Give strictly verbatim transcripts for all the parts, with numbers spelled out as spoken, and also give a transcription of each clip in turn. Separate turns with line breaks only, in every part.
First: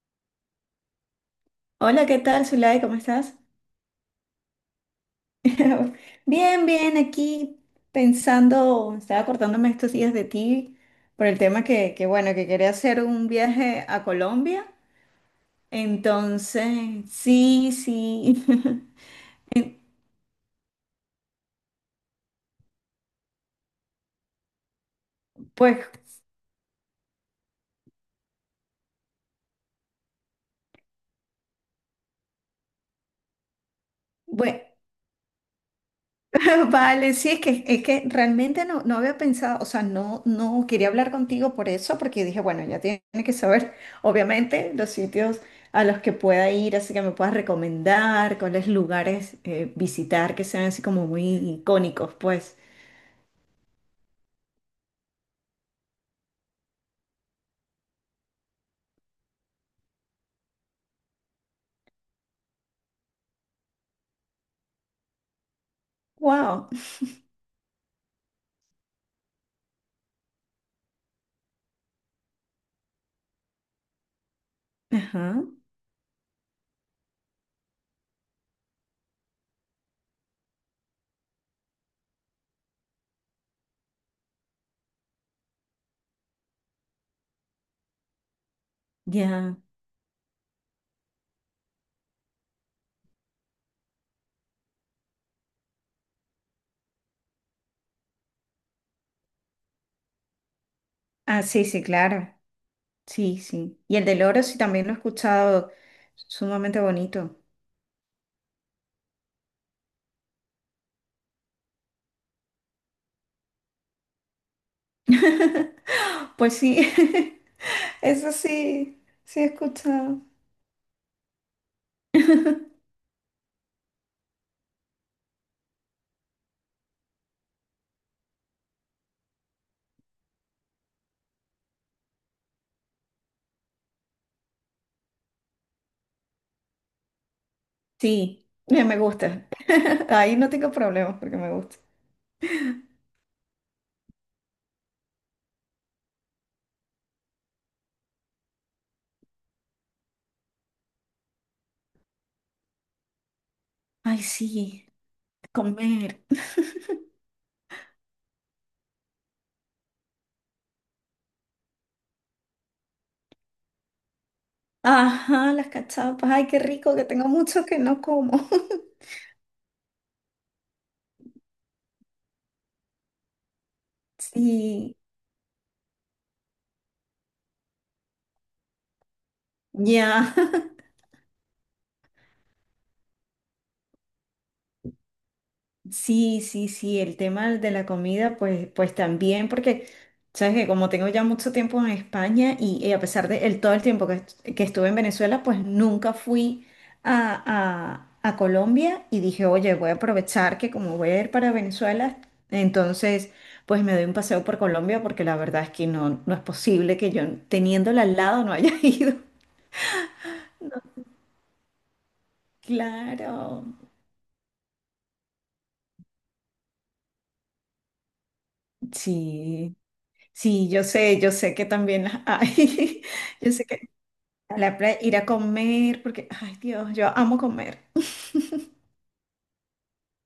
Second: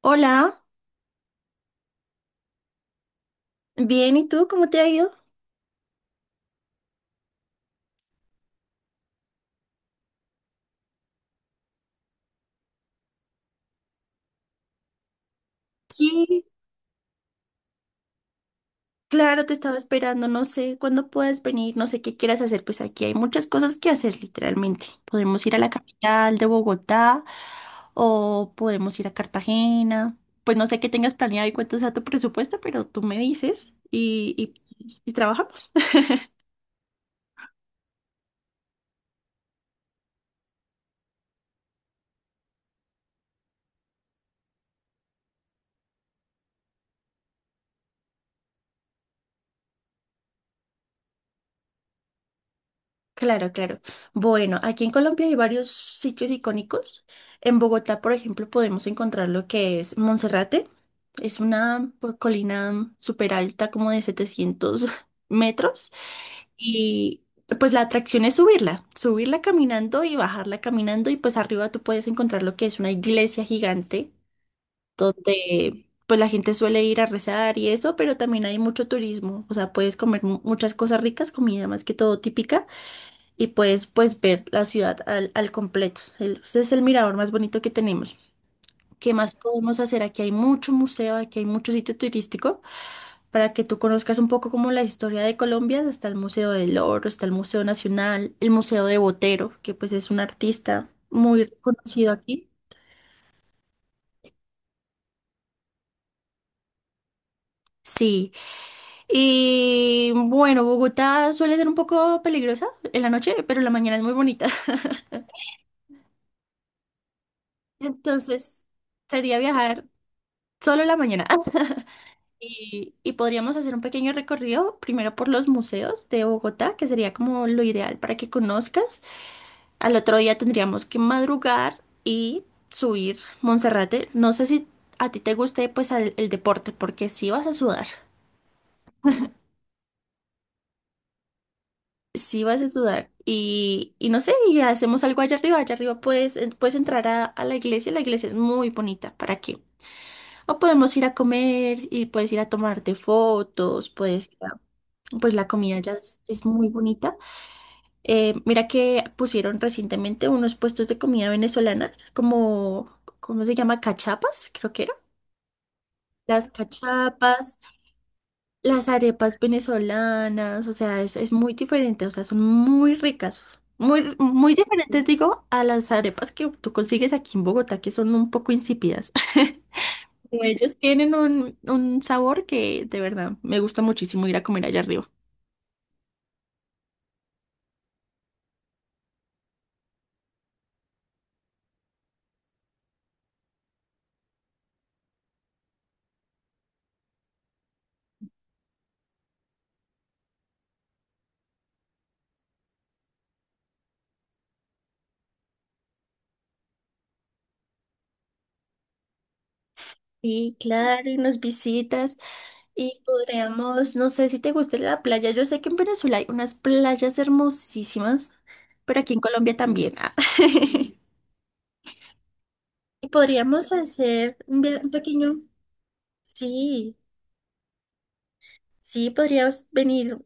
Hola,
Hola, ¿qué tal, Zulay? ¿Cómo estás?
bien, ¿y tú cómo te ha ido?
Bien, bien, aquí pensando, estaba acordándome estos días de ti por el tema que, que, bueno, que quería hacer un viaje a Colombia.
Sí,
Entonces, sí, sí.
claro, te estaba esperando, no sé cuándo puedes venir, no sé qué quieras hacer, pues aquí hay muchas cosas que hacer literalmente. Podemos ir a la
Pues,
capital de Bogotá o podemos ir a Cartagena, pues no sé qué tengas planeado y cuánto sea tu presupuesto, pero tú me dices y,
bueno.
y, y trabajamos.
Vale, sí, es que, es que realmente no, no había pensado, o sea, no, no quería hablar contigo por eso, porque dije, bueno, ya tiene que saber, obviamente, los sitios a los que pueda ir, así que me puedas recomendar cuáles lugares eh, visitar que sean así como muy icónicos, pues.
Claro, claro. Bueno, aquí en Colombia hay varios sitios icónicos. En Bogotá, por ejemplo, podemos encontrar lo que es Monserrate. Es una pues, colina súper alta, como de setecientos metros.
Wow.
Y pues la atracción es subirla, subirla caminando y bajarla caminando. Y pues arriba tú puedes encontrar lo que es una iglesia gigante,
Ajá,
donde pues la gente suele ir a rezar y eso, pero también hay mucho turismo. O sea, puedes comer mu- muchas cosas ricas, comida más que todo típica y puedes pues ver la ciudad al, al completo. El- Ese es el mirador más bonito que tenemos. ¿Qué más
ya.
podemos hacer? Aquí hay mucho museo, aquí hay mucho sitio turístico para que tú conozcas un poco como la historia de Colombia. Está el Museo del Oro, está el Museo Nacional, el Museo de Botero, que pues es un artista
Ah,
muy
sí, sí,
reconocido
claro.
aquí.
Sí, sí. Y el del oro sí también lo he escuchado, sumamente bonito.
Sí, y bueno, Bogotá suele ser un poco peligrosa en la noche, pero en la mañana es muy bonita.
Pues sí, eso
Entonces,
sí,
sería
sí he
viajar
escuchado.
solo en la mañana. Y, y podríamos hacer un pequeño recorrido primero por los museos de Bogotá, que sería como lo ideal para que conozcas. Al otro día tendríamos que madrugar y subir Monserrate. No sé si a ti te guste pues al- el, deporte, porque sí vas a sudar,
Sí, me me gusta. Ahí no tengo problemas porque me gusta.
sí vas a sudar. Y, y no sé, y hacemos algo allá arriba. Allá arriba puedes, en- puedes entrar a, a la iglesia, la iglesia es muy bonita, ¿para qué? O podemos ir a comer y puedes ir a tomarte fotos,
Ay,
puedes ir a...
sí,
Pues la comida ya es
comer.
es muy bonita. Eh, mira que pusieron recientemente unos puestos de comida venezolana, como, ¿cómo se llama? Cachapas, creo que era.
Ajá, las cachapas. Ay,
Las
qué rico, que tengo
cachapas,
mucho que no como.
las arepas venezolanas, o sea, es, es muy diferente, o sea, son muy ricas, muy, muy
Sí,
diferentes, digo, a las arepas que tú consigues aquí en Bogotá, que son un poco insípidas.
ya.
Pero ellos tienen un, un sabor que de verdad me gusta muchísimo ir a comer allá arriba.
Sí, sí, sí, el tema de la comida, pues, pues también, porque sabes que como tengo ya mucho tiempo en España y, y a pesar de el, todo el tiempo que, est- que estuve en Venezuela, pues nunca fui a, a, a Colombia y dije, oye, voy a aprovechar que como voy a ir para Venezuela, entonces, pues me doy un paseo por Colombia, porque la verdad es que no, no es posible que yo, teniéndola al lado, no haya ido.
Sí, claro, y nos visitas y
Claro,
podríamos, no sé si te gusta la playa, yo sé que en Venezuela hay unas playas hermosísimas, pero aquí en Colombia
sí,
también. Ah.
sí, yo sé, yo sé que también las hay.
Y
Yo sé
podríamos
que
hacer
a
un,
la
via- un
playa, ir a
pequeño,
comer, porque, ay Dios,
sí,
yo amo comer.
sí, podrías venir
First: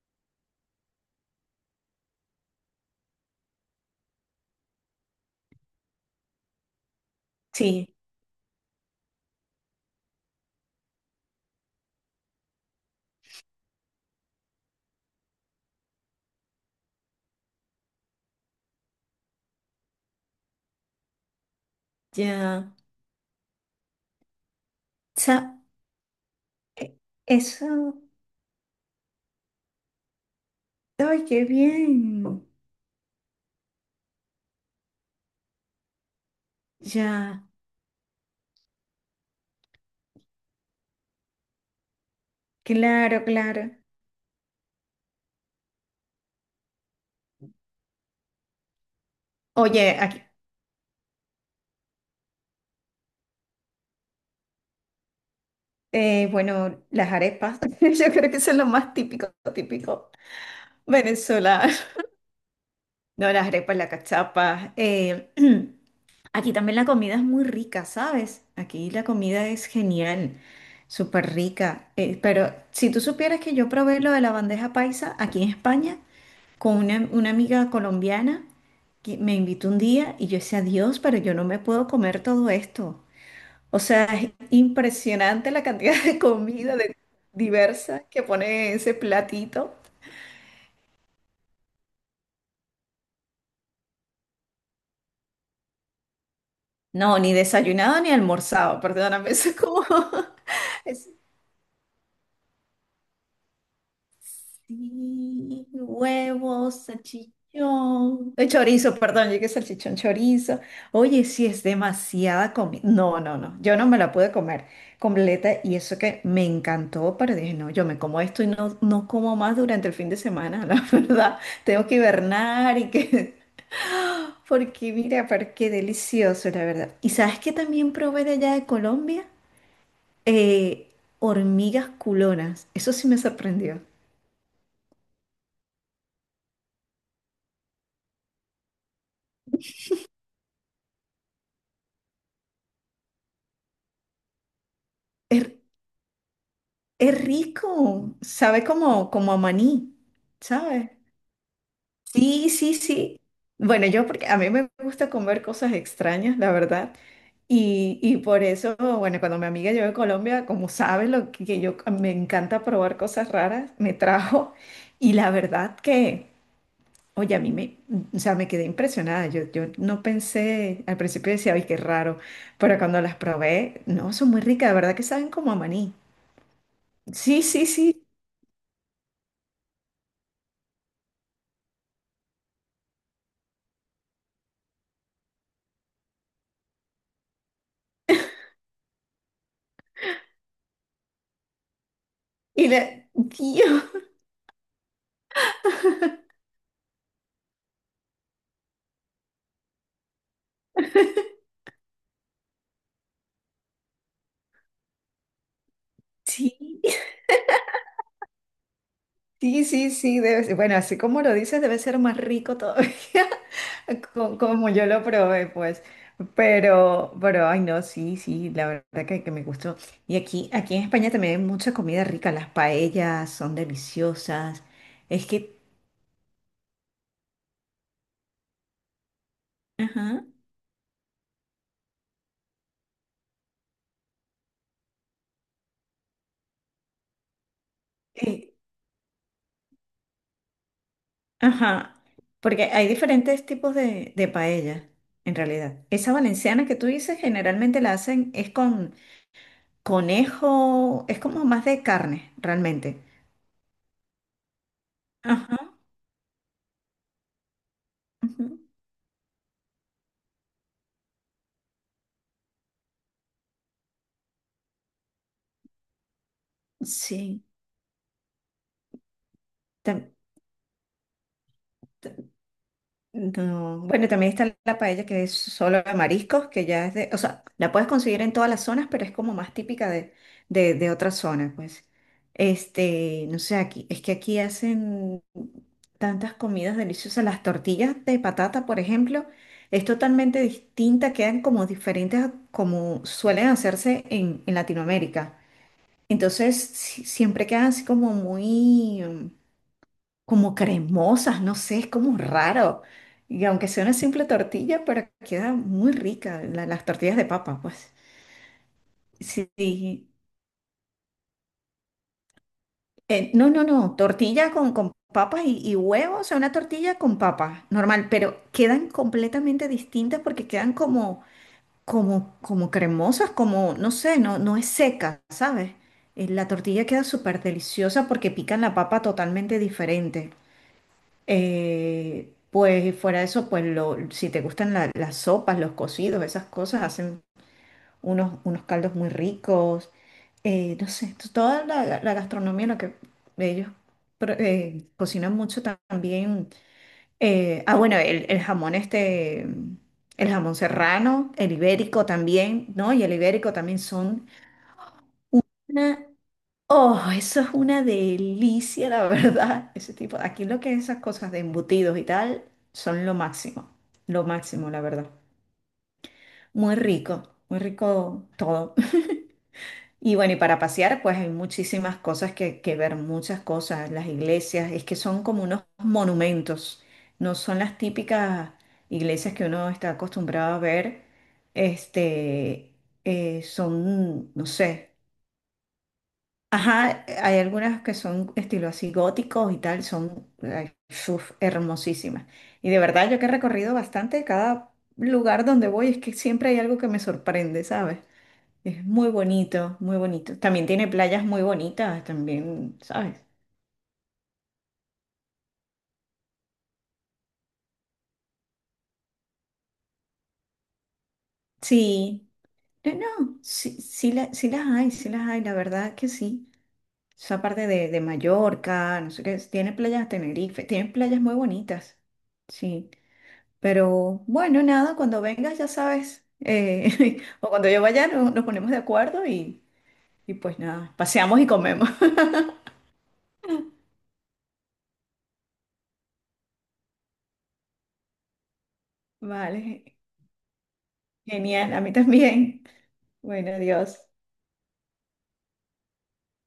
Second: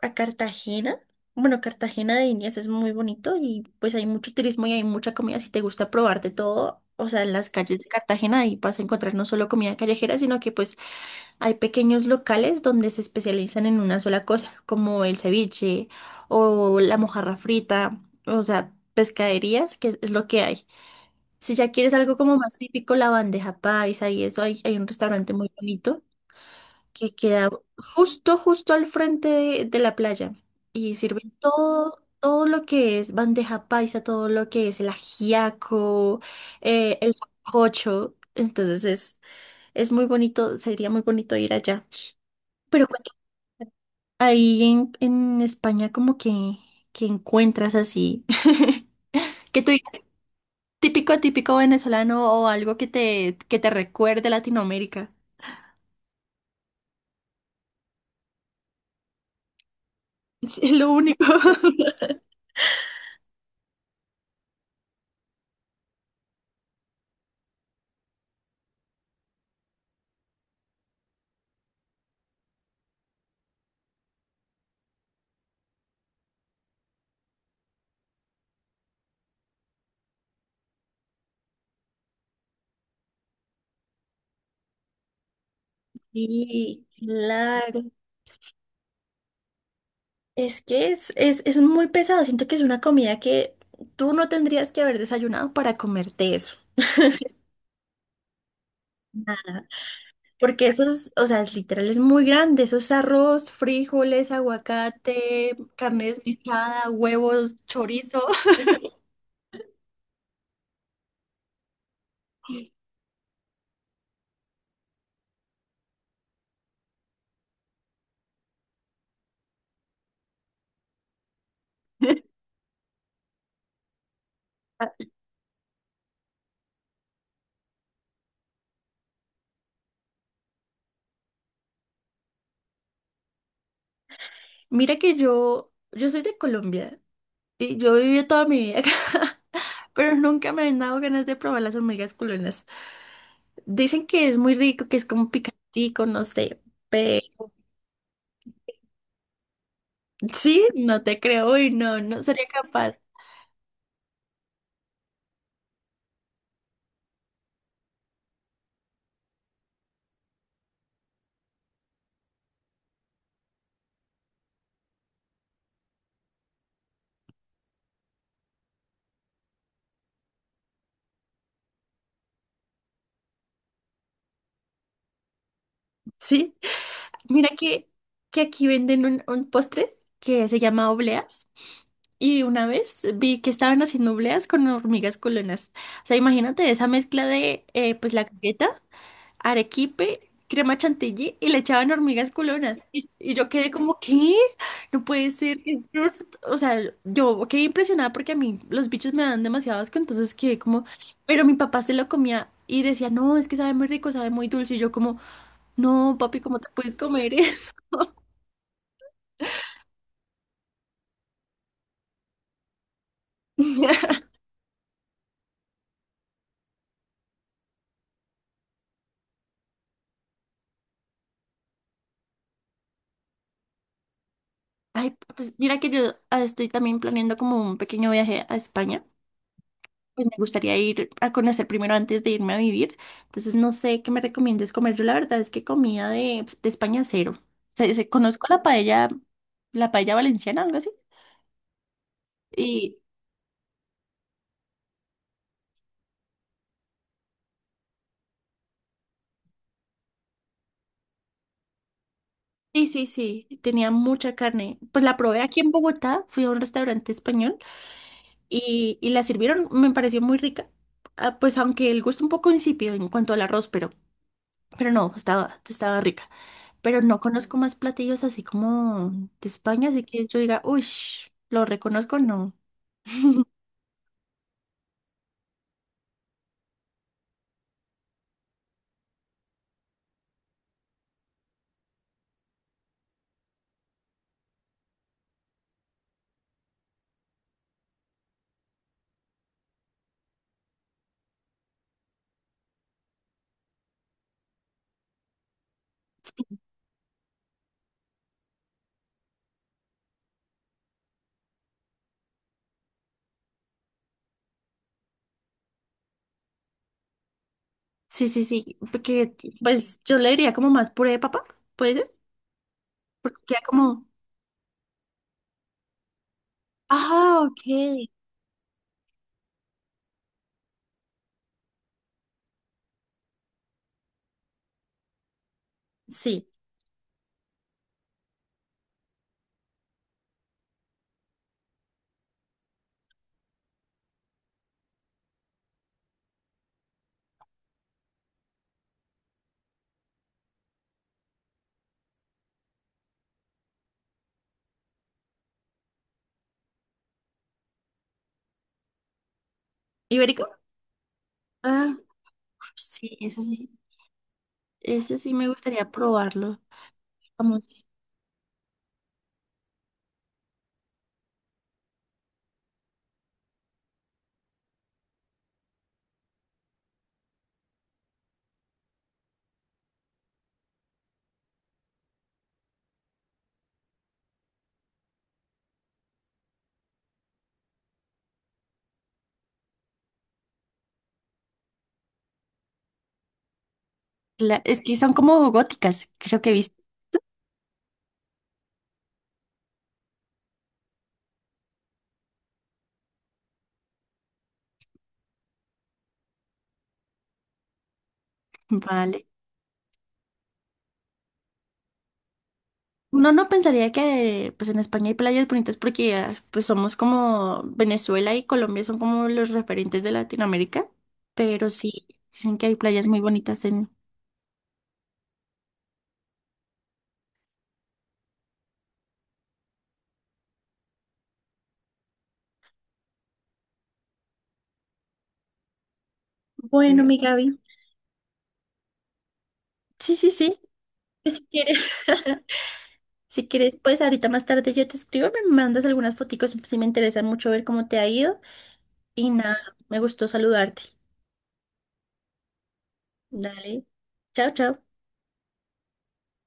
a Cartagena. Bueno, Cartagena de Indias es muy bonito y pues hay mucho turismo y hay mucha comida. Si te gusta probar de todo, o sea, en las calles de
Sí,
Cartagena ahí vas a encontrar no solo comida callejera, sino que pues hay pequeños locales donde se especializan en una sola cosa, como el ceviche o la mojarra frita, o sea, pescaderías, que es lo que hay. Si ya quieres algo como más
ya.
típico, la bandeja paisa y eso, hay, hay un restaurante muy
Sa-
bonito
e-
que queda
Eso,
justo, justo al frente de, de la playa y
ay,
sirven
qué
todo. Todo
bien.
lo que es bandeja paisa, todo lo que es el ajiaco, eh, el
Ya,
sancocho. Entonces es, es muy bonito, sería muy bonito ir allá. Pero cuéntame,
claro, claro.
ahí en, en España como que, que encuentras así, que tú digas
Oye, aquí,
típico, típico venezolano o algo que te, que te recuerde Latinoamérica.
eh, bueno, las arepas, yo creo que son lo más típico, típico
Es lo único.
venezolano. No, las arepas, las cachapas. eh, Aquí también la comida es muy rica, ¿sabes? Aquí la comida es genial, súper rica. Eh, pero si tú supieras que yo probé lo de la bandeja paisa aquí en España con una, una amiga colombiana que me invitó un día y yo decía, Dios, pero yo no me puedo comer todo esto. O sea, es impresionante la cantidad de comida
Sí,
de-
claro.
diversa que pone ese platito.
Es que es, es, es muy pesado. Siento que es una comida que tú no tendrías que haber desayunado para comerte eso.
No, ni desayunado ni almorzado, perdóname, eso es
Ajá.
como…
Porque eso es, o sea, es literal, es muy grande. Eso es arroz, frijoles, aguacate,
Sí,
carne
huevos,
desmechada, huevos, chorizo.
salchichón, eh, chorizo, perdón, llegué salchichón, chorizo. Oye, sí es demasiada comida. No, no, no, yo no me la pude comer completa y eso que me encantó, pero dije, no, yo me como esto y no, no como más durante el fin de semana, la verdad. Tengo que hibernar y que… Porque mira, pero qué delicioso, la verdad. ¿Y sabes qué también probé de allá de Colombia? Eh, hormigas culonas. Eso sí me sorprendió.
Mira que yo, yo soy de Colombia y yo viví toda mi vida acá, pero nunca me han dado ganas de probar las hormigas culonas. Dicen que es muy rico, que es como
Es
picantico, no sé,
Es
pero
rico, sabe como, como a maní,
sí,
¿sabes?
no te creo y no, no sería
Sí, sí,
capaz.
sí. Bueno, yo porque a mí me gusta comer cosas extrañas, la verdad. Y, y por eso, bueno, cuando mi amiga llegó a Colombia, como sabe lo que que yo me encanta probar cosas raras, me trajo. Y la verdad que, oye, a mí me, o sea, me quedé impresionada. Yo, yo no pensé, al principio decía, ay, qué raro. Pero cuando las probé, no, son muy ricas, de verdad que saben como a maní.
Sí,
Sí,
mira
sí,
que,
sí.
que aquí venden un, un postre que se llama obleas y una vez vi que estaban haciendo obleas con hormigas culonas. O sea, imagínate esa mezcla de eh, pues la galleta. Arequipe, crema chantilly y le echaban hormigas
Y
culonas.
le,
Y, y yo quedé
Dios,
como, ¿qué? No puede ser. ¿Qué es esto?". O sea, yo quedé impresionada porque a mí los bichos me dan demasiado asco, entonces quedé como, pero mi papá se lo comía y decía, no, es que sabe muy rico, sabe muy dulce. Y yo como, no, papi, ¿cómo te
sí,
puedes comer eso?
sí, sí, sí, debe ser. Bueno, así como lo dices, debe ser más rico todavía, co- como yo lo probé, pues. Pero, pero, ay, no, sí, sí, la verdad que, que me gustó. Y aquí, aquí en España también hay mucha comida rica, las paellas son deliciosas.
Ay,
Es
pues
que,
mira que yo ah, estoy también planeando como un pequeño viaje a España.
ajá,
Pues me gustaría ir a conocer primero antes de irme a vivir. Entonces no sé qué me recomiendes comer. Yo la verdad es que comida de, pues, de España cero. Se se- conozco
eh,
la paella, la paella valenciana, algo así.
ajá, porque hay
Y
diferentes tipos de, de paella, en realidad. Esa valenciana que tú dices, generalmente la hacen, es con conejo, es como más de carne,
sí,
realmente.
sí, sí, tenía mucha carne. Pues la probé
Ajá.
aquí en Bogotá, fui a un restaurante español
Ujú.
y, y la sirvieron, me pareció muy rica. Ah, pues aunque el gusto un poco insípido en cuanto al arroz, pero Pero no, estaba, estaba rica. Pero no
Sí.
conozco más platillos así como de España, así
tam-
que yo diga, uy, lo
tam-
reconozco, no.
no, bueno, también está la paella que es solo de mariscos, que ya es de, o sea, la puedes conseguir en todas las zonas, pero es como más típica de, de, de otras zonas, pues. Este, no sé, aquí, es que aquí hacen tantas comidas deliciosas. Las tortillas de patata, por ejemplo, es totalmente distinta, quedan como diferentes a como suelen hacerse en, en Latinoamérica. Entonces si- siempre quedan así como muy, mm, como cremosas, no sé, es como raro. Y aunque sea una simple tortilla, pero queda muy rica la- las tortillas de papa, pues.
Sí, sí, sí, porque
Sí,
pues
sí.
yo le diría como más puré de papa, ¿puede ser?
Eh,
Porque
no,
queda
no, no,
como,
tortilla con, con papas y, y huevos, o sea, una tortilla con
ah, ok,
papas, normal, pero quedan completamente distintas porque quedan como, como, como cremosas, como, no sé, no, no es seca, ¿sabes? Eh,
sí,
La tortilla queda súper deliciosa porque pican la papa totalmente diferente. Eh, pues fuera de eso, pues lo, si te gustan la- las sopas, los cocidos, esas cosas, hacen unos, unos caldos muy ricos. Eh, no sé, t- toda la, la gastronomía, lo que ellos pro- eh, cocinan mucho también. eh, ah, bueno, el, el jamón este, el
ibérico,
jamón serrano, el
ah,
ibérico también, ¿no? Y el
sí, eso
ibérico
sí,
también son…
eso sí me gustaría probarlo.
Oh, eso es una
Vamos,
delicia, la verdad. Ese tipo, aquí lo que es esas cosas de embutidos y tal, son lo máximo, lo máximo, la verdad. Muy rico, muy rico todo. Y bueno, y para pasear, pues hay muchísimas cosas que, que ver, muchas cosas. Las iglesias, es que son como unos monumentos, no son las típicas iglesias que uno está acostumbrado a ver. Este, eh, son, no
cla- es
sé.
que son como góticas, creo que viste,
Ajá, hay algunas que son estilo así góticos y tal, son ay, uf, hermosísimas. Y de verdad, yo que he recorrido bastante, cada lugar donde voy es que siempre hay algo que me sorprende, ¿sabes? Es muy
vale.
bonito, muy bonito. También tiene playas muy bonitas, también, ¿sabes?
Uno no pensaría que pues en España hay playas bonitas porque ah, pues somos como Venezuela y Colombia son como los referentes de Latinoamérica, pero sí
Sí,
dicen que hay
no,
playas muy
no,
bonitas
sí,
en...
sí, la- sí las hay, sí las hay, la verdad que sí. Esa parte de, de Mallorca, no sé qué, tiene playas de Tenerife, tiene playas muy bonitas, sí. Pero bueno, nada, cuando vengas ya sabes,
Bueno,
eh,
mi
o
Gaby.
cuando yo vaya no- nos ponemos de acuerdo y,
Sí, sí,
y
sí.
pues nada,
Que
paseamos
si
y
quieres,
comemos.
si quieres, pues ahorita más tarde yo te escribo, me mandas algunas foticos si me interesan mucho ver cómo te ha ido y nada,
Vale,
me gustó saludarte.
genial, a mí también. Bueno,
Dale.
adiós.
Chao, chao.